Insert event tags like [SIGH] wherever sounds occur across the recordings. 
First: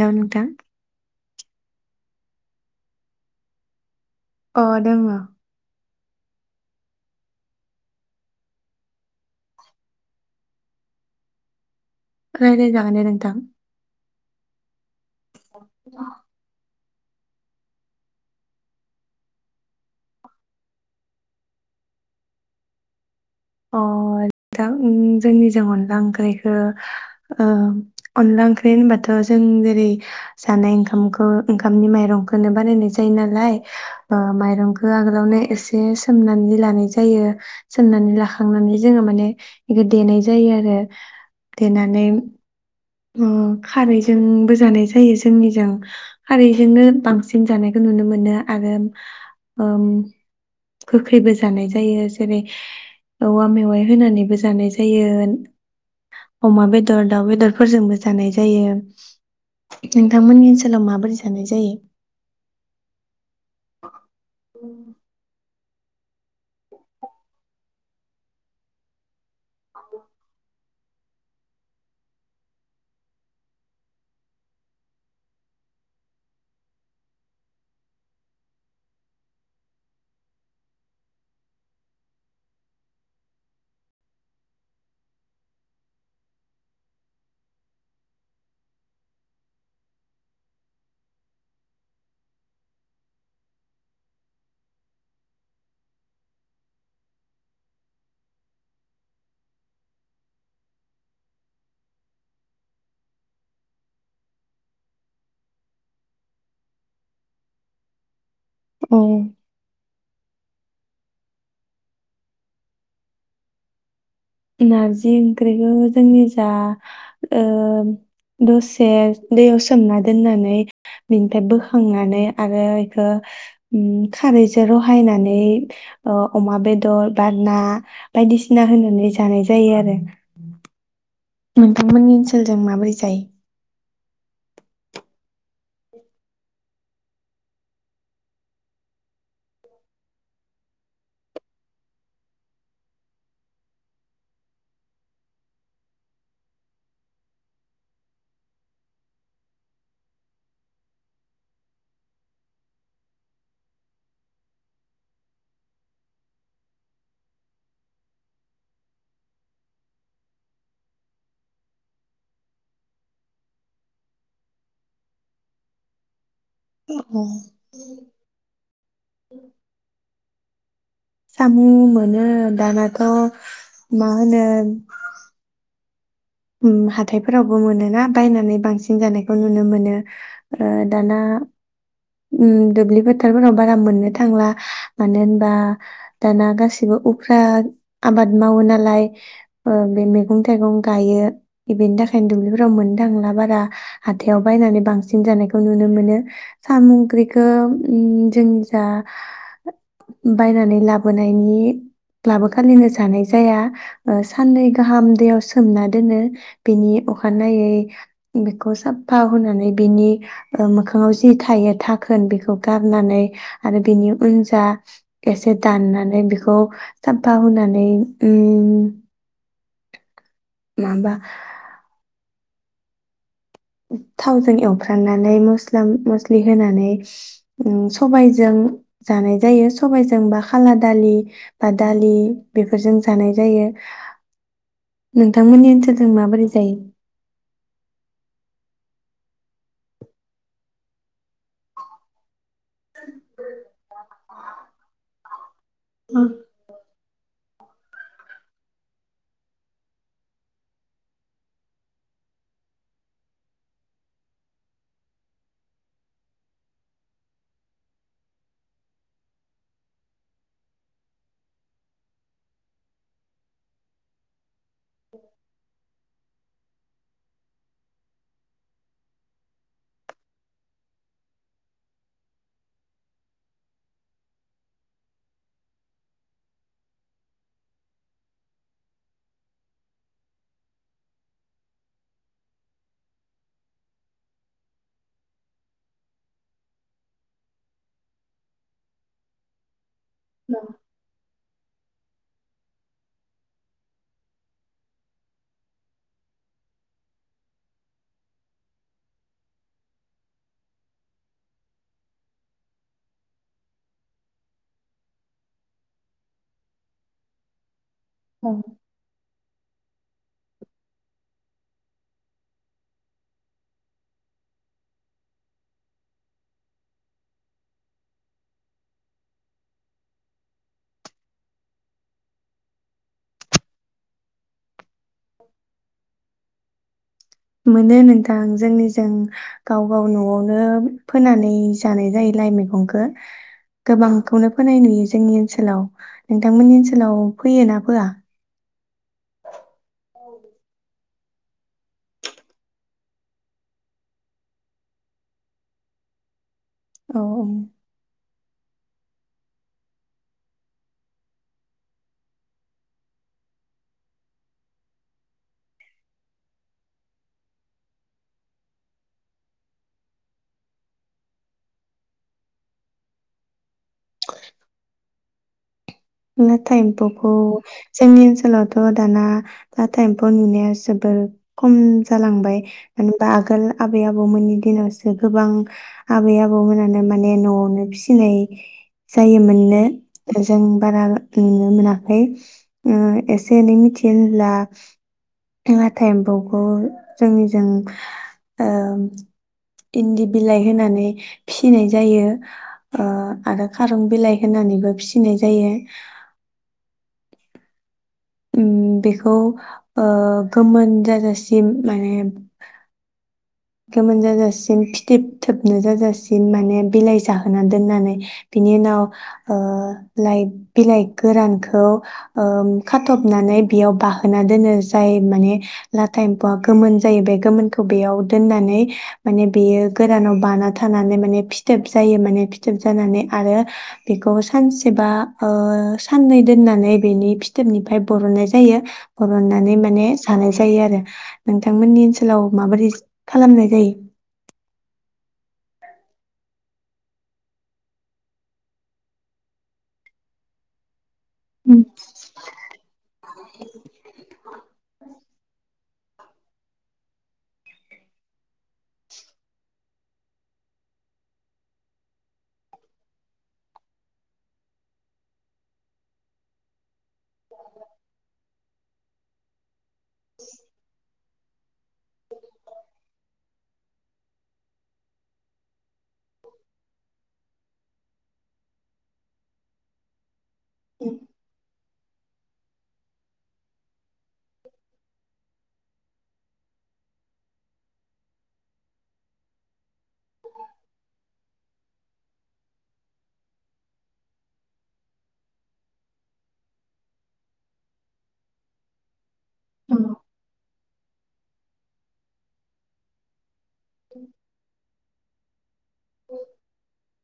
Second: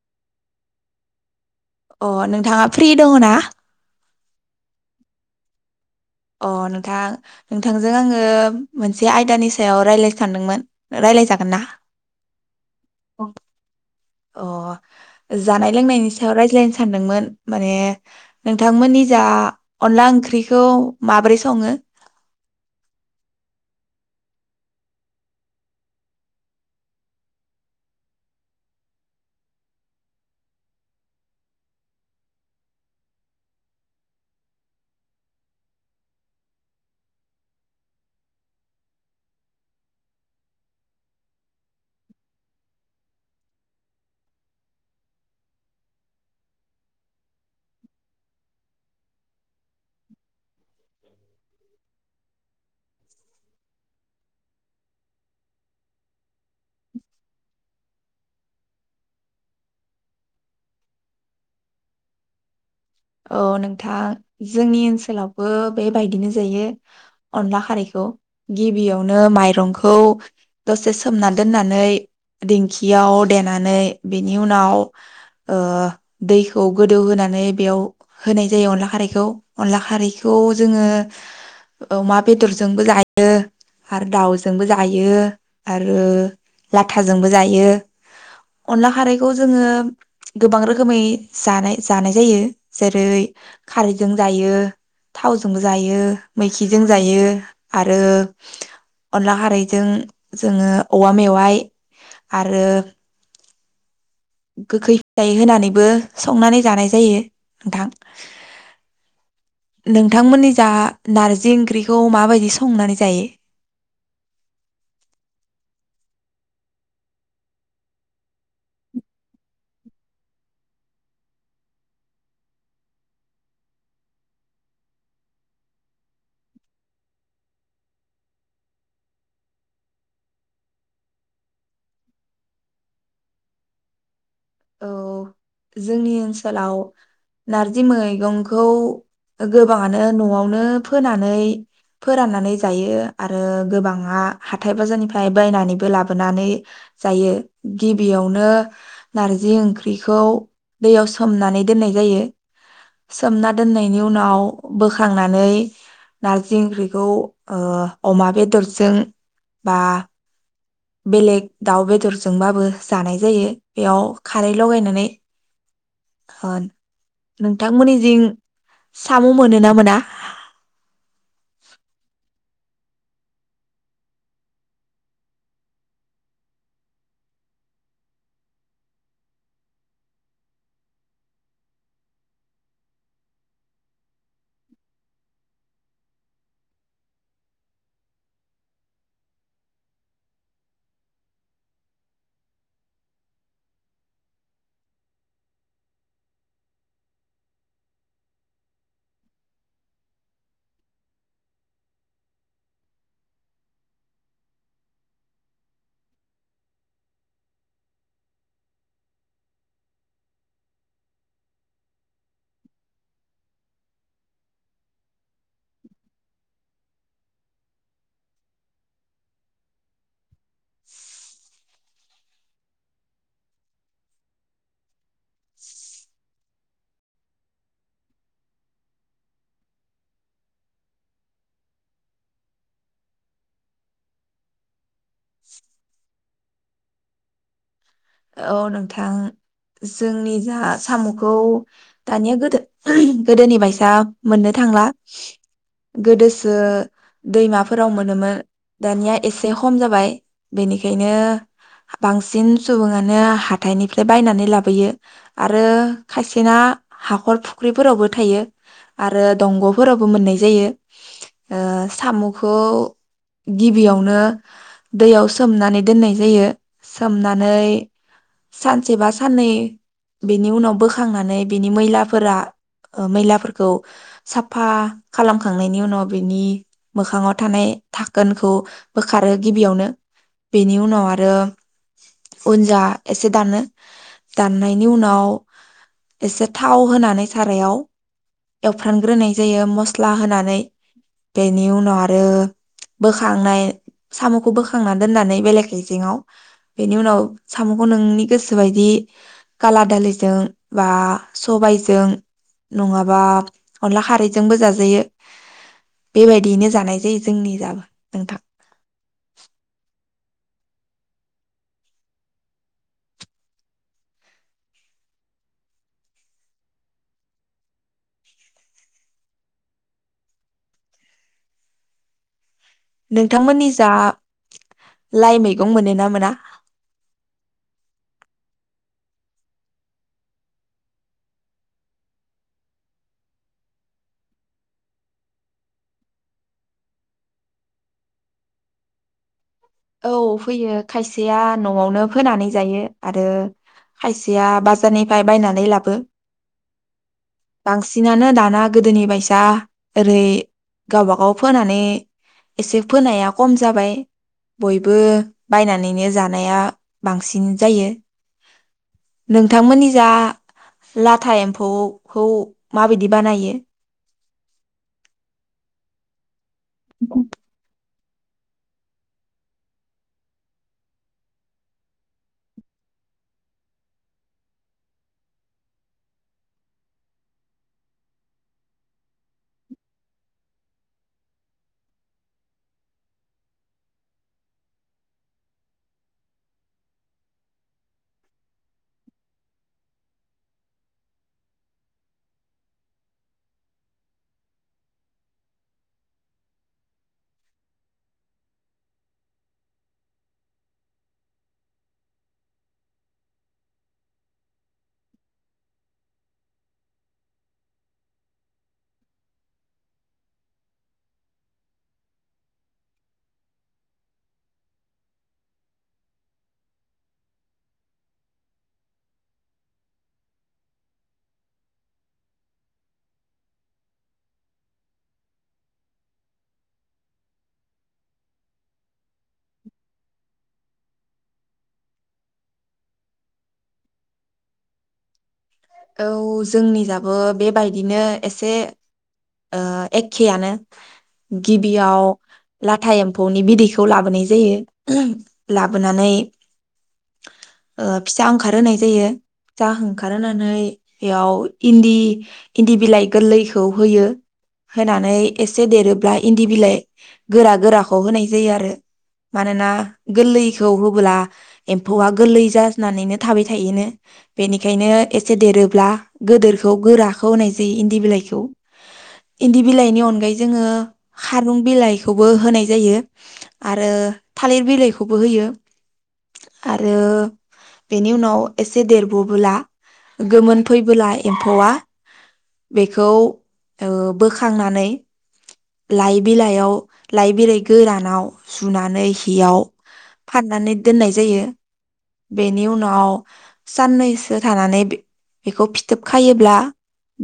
द नोंथां। अ नोंथाङा फ्रि दङ ना? अ दोङो। अ नोंथां नोंथांजों आङो मोनसे आयदानि सायाव रायलायनो सानदोंमोन रायलायजागोन ना? रायलाय जागोन दे नोंथां। अ जानाय लोंनायनि सायाव रायज्लायनो सानदोंमोन माने नोंथांमोननि जा अनला ओंख्रिखौ माब्रै सङो? अ नोंथां जोंनिजों अनला ओंख्रैखो ओ अनला ओंख्रि होनबाथ जों जेरै जानाय ओंखामखौ ओंखामनि माइरंखौनो बानायनाय जायो नालाय ओ माइरंखो आगोलावनो एसे सोमनानै लानाय जायो सोमनानै लाखा नानै जोङो माने बेखौ देनाय जायो आरो देनानै उम खारैजोंबो जानाय जायो जोंनिजा खारैजोंनो बांसिन जानायखौ नुनो मोनो आरो ओम गोखैबो जानाय जायो जेरै औवा मेवाइ होनानैबो जानाय जायो अमा बेदर दाउ बेदरफोरजोंबो जानाय जायो नोंथांमोननि ओनसोलाव माबोरै जानाय जायो? औ नोंथां जोंनि ओनसोलाव बो बेबायदिनो जायो अनला खारैखौ गिबियावनो माइरंखौ दसे सोमना दोननानै दिंखियाव देनानै बेनि उनाव ओ दैखौ गोदौहोनानै बेयाव होनाय जायो अनला खारैखौ अनला खारैखौ जोङो अमा बेदरजोंबो जायो आरो दाउजोंबो जायो आरो लाथाजोंबो जायो अनला खारैखौ जोङो गोबां रोखोमै जानाय जानाय जायो। जेरै खारैजों जायो थावजोंबो जायो मैखिजों जायो आरो अनला खारैजों जोङो औवा मेवाइ आरो गोखै फिथाइ होनानैबो संनानै जानाय जायो नोंथां अ नोंथांमोननि दा नार्जि ओंख्रिखौ माबायदि संनानै जायो? नारजि ओंख्रिखौ जोंनि जा ओ दसे दैयाव सोमना दोननानै बिनिफ्राय बोखांनानै आरो इखो खारैजों रहायनानै ओ अमा बेदर बा ना बायदिसिना होनानै जा जानाय जायो आरो नोंथांमोननि ओनसोलजों माबोरै जायो? औ जोंनि ओनसोलाव नारजि मैगंखौ गोबाङानो न'आवनो फोनानै फोराननानै जायो आरो गोबाङा हाथाय बाजारनिफ्राय बायनानैबो लाबोनानै जायो गिबियावनो नार्जि ओंख्रिखौ दैयाव सोमनानै दोननाय जायो सोमना दोननायनि उनाव बोखांनानै नारजि ओंख्रिखौ ओ अमा बेदरजों बा बेलेग दाउ बेदरजोंबाबो जानाय जायो बेयाव खारै‌ लगायनानै ओद जायो? नोंथांमोननि जिं सामु मोनो ना मोना? साम मोनो। दानाथ मा होनो? ओम हाथायफोरावबो मोनोना बायनानै बांसिन जानायखौ नुनो मोनो ओ दाना दुब्लि फोथारफोराव बारा मोननो थांला मानो होनबा दाना गासिबो उफ्रा आबाद मावो नालाय ओ बे मैगं थाइगं गायो। बेनि थाखायनो दुब्लिफोराव मोननो थांला बारा हाथायाव बायनानै बांसिन जानायखौ नुनो मोनो सामग्रिखौ जोंनि जा बायनानै लाबोनायनि लाबो खालिनो जानाय जाया साननै गाहाम दैयाव सोमना दोनो। बिनि अखानायै बेखौ साफा हुनानै बिनि मोखाङाव जि थायो थाखोन बेखौ गारनानै आरो बिनि उन जा एसे दाननानै बेखौ साफा हुनानै उम। माबा। थावजों एव सांनानै मस्ला मस्लि होनानै। सबाइजों जानाय जायो सबजों बा खाला दालि बा दालि बेफोरजों जानाय जायो। नोंथांमोननि ओनसोलजों माबोरै [INAUDIBLE] औ नोंथां जोंनि जा सामखौ दानिया गोदो गोदोनि बायसा मोननो थांला। गोदोसो दैमाफोराव मोनोमोन दानिया एसे खम जाबाय बेनिखायनो बांसिन सुबुङानो हाथायनिफाय बायनानै लाबोयो आरो खायसेना हाखर फुख्रिफोरावबो थायो आरो दंगफोराव बो मोन्नाय जायो ओ सामखो गिबियावनो दैयाव सोमनानै दोननाय जायो सोमना नै सानसे बा साननै बेनि उनाव बोखांनानै बिनि मैलाफोरा मैलाफोरखौ साफा खालामखांनायनि उनाव बिनि मोखाङाव थानाय थाखोनखौ बोखारो गिबियावनो बेनि उनाव आरो उनजा एसे दानो दाननायनि उनाव एसे थाव होनानै सारायाव एवफ्रानग्रोनाय जायो मस ख्ला होनानै। बेनि उनाव आरो बोखांनाय सामखौ बोखांनानै दोननानै बेलेख [UNINTELLIGIBLE] बेनि उनाव सामखौ नोंनि गोसोबायदि काला दालिजों बा सबायजों नङाबा अनला खारैजोंबो जाजायो बेबायदियैनो जानाय जायो जोंनि जाबो। नोंथां औ। नोंथांमोननि जा लाइ मैगं मोनो ना मोना? मोनो नोंथां जोंनिजों गाव गाव नआवनो फोनानै जानाय जायो लाइ मैगंखो गोबांखौनो फोनाय नुयो जोंनि ओनसोलाव नोंथांमोननि ओनसोलाव फैयोना फोआ? औ फैयो खायसेया नआवनो फोनानै जायो आरो खायसेया बाजारनिफ्राय बायनानै लाबो औ बांसिनानो दाना गोदोनि बायसा ओरै गावबागाव फोनानै एसे फोनाया खम जाबाय। बयबो बायनानैनो जानाया बांसिन जायो नोंथांमोननि जा लाथा एम्फौखौ माबायदि बानायो? [INAUDIBLE] लाथा एमफौखौ? जोंनि ओनसोलावथ दाना लाथा एम्फौ नुनाया जोबोर खम जालांबाय मानो होमबा आगोल आबै आबौमोननि दिनावसो गोबां आबै आबौमोनानो माने नआवनो फिनाय जायोमोन नो जों बारा नुनो मोनाखै उम एसे एनै मिथियो होनब्ला लाथा एम्फौखौ जोंनि जों ओम इन्दि बिलाइ होनानै फिसिनाय जायो ओ आरो खारं बिलाइ होनानैबो फिसिनाय जायो। [INAUDIBLE] उम बेखौ ओ गोमोन जाजासिम माने गोमोन जाजासिम फिथोबथोबनो जाजासिम माने बिलाइ जाहोना दोननानै बिनि उनाव ओ लाइ बिलाइ गोरानखौ ओ खाथबनानै बेयाव बाहोना दोनो जाय माने लाथा एम्फौआ गोमोन जायो बे गोमोनखौ बेयाव दोननानै माने बेयो गोरानाव बाना थानानै माने फिथोब जायो माने फिथोब जानानै आरो बेखौ सानसेबा ओ साननै दोननानै बेनि फिथोबनिफ्राय बरननाय जायो बरननानै माने जानाय जायो आरो नोंथांमोननि ओनसोलाव माबोरै? खालामनाय जायो? औ जोंनि जाबो बेबायदिनो एसे ओ एखेयानो। उम गिबियाव लाथा एम्फौनि बिदैखौ लाबोनाय जायो ला बोनानै ओ फिसा ओंखार होनाय जायो फिसा ओंखारहोनानै [UNINTELLIGIBLE] इयाव इन्दि इन्दि बिलाइ गोरलैखौ होयो होनानै एसे देरोब्ला इन्दि बिलाइ गोरा गोराखौ होनाय जायो आरो मानोना गोरलैखौ होब्ला एम्फौआ गोरलै जानानैनो थाबाय थायोनो बेनिखायनो एसे देरोब्ला गोदोरखौ गोराखौ होनाय जायो इन्दि बिलाइखौ इन्दि बिलाइनि अनगायै जोङो खारुं बिलाइ खौबो होनाय जायो आरो थालिर बिलाइखौबो होयो आरो बेनि उनाव एसे देरबोबोला गोमोन फैबोला एम्फौआ बेखौ ओ बोखांनानै लाइ बिलाइयाव लाइ बिलाइ गोरानाव जुनानै याव उम फाननानै दोननाय जायो बेनि उनाव साननैसो [UNINTELLIGIBLE] बेखौ [UNINTELLIGIBLE] खायोब्ला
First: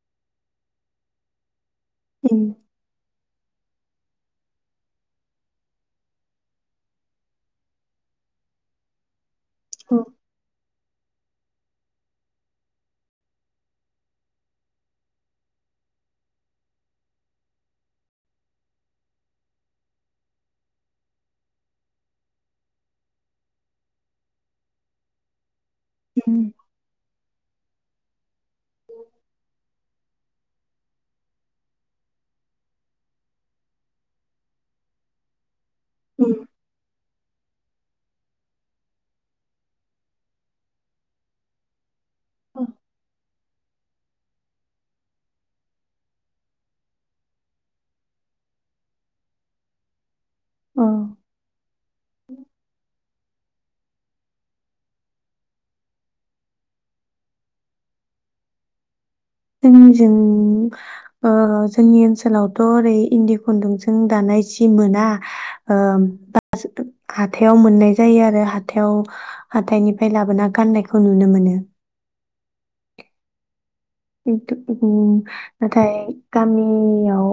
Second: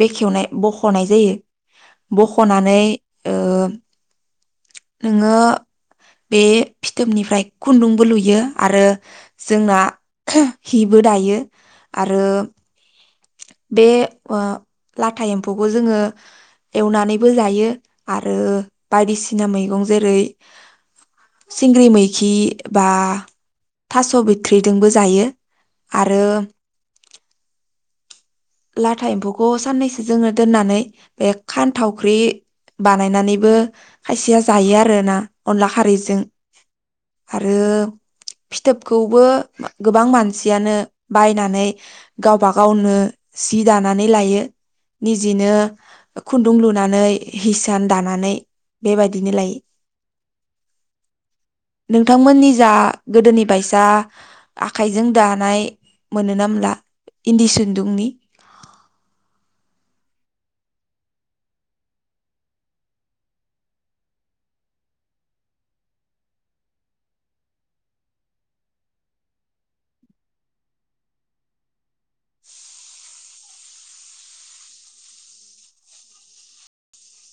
बेखेवनाय बखनाय जायो। उम बखनानै ओ नोङो बे फिथोबनिफ्राय खुन्दुंबो लुयो आरो जोंना हिबो दायो। आरो बे ओ लाथा एम्फौखौ जोङो एवनानैबो जायो आरो बायदिसिना मैगं जेरै सिंग्रि मैखि बा थास बिथ्रिजोंबो जायो। आरो लाथा एम्फौखौ साननैसो जोङो दोननानै बे खानथावख्रि बानायनानैबो खायसेया जायो आरोना अनला खारैजों आरो फिथोबखौबो गोबां मानसियानो बायनानै गावबा गावनो सि दानानै लायो निजेनो खुन्दुं लुनानै हिसान दानानै बेबायदिनो लायो। ओं नोंथांमोननि जा गोदोनि बायसा आखाइजों दानाय मोनो ना मोनला इन्दि सुन्दुंनि? जोंनिजों ओ जोंनि ओनसोलावथ' ओरै इन्दि खुन्दुंजों दानाय जि मोना ओ हाथायाव मोननाय जायो आरो हाथायाव हाथाइनिफ्राय लाबोना गाननायखौ नुनो मोनो। [UNINTELLIGIBLE] नाथाय गामियाव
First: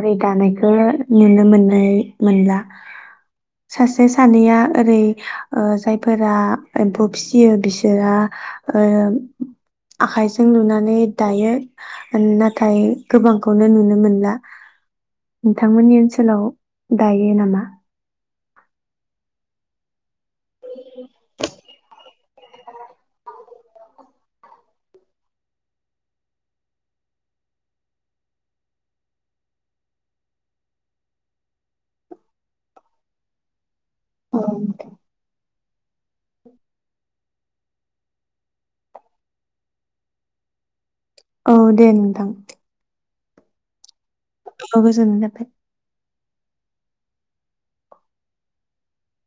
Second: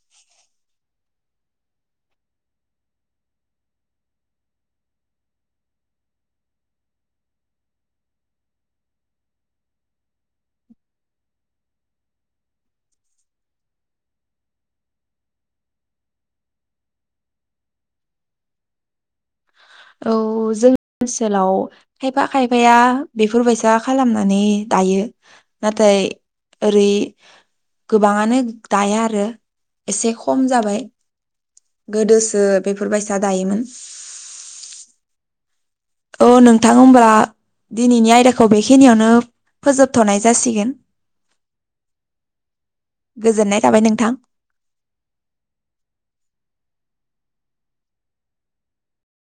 ओरै दानायखौ नुनो मोननाय मोनला सासे सानैया ओरै ओ जायफोरा एम्फौ फियो बिसोरा ओ आखाइजों लुनानै ने दायो नाथाय गोबांखौनो नुनो मोनला नोंथांमोननि ओनसोलाव दायो नामा? औ जोंनि ओनसोलाव खायफा खायफाया बेफोरबायसा खालामनानै दायो नाथाय ओरै गोबाङानो दाया आरो एसे खम जाबाय गोदोसो बेफोरबायसा दायोमोन। औ। औ नोंथां होमब्ला दिनैनि आयदाखौ बेखिनियावनो फोजोबथनाय जासिगोन। औ, दे नोंथां। गोजोननाय थाबाय नोंथां। अ गोजोननाय थाबाय।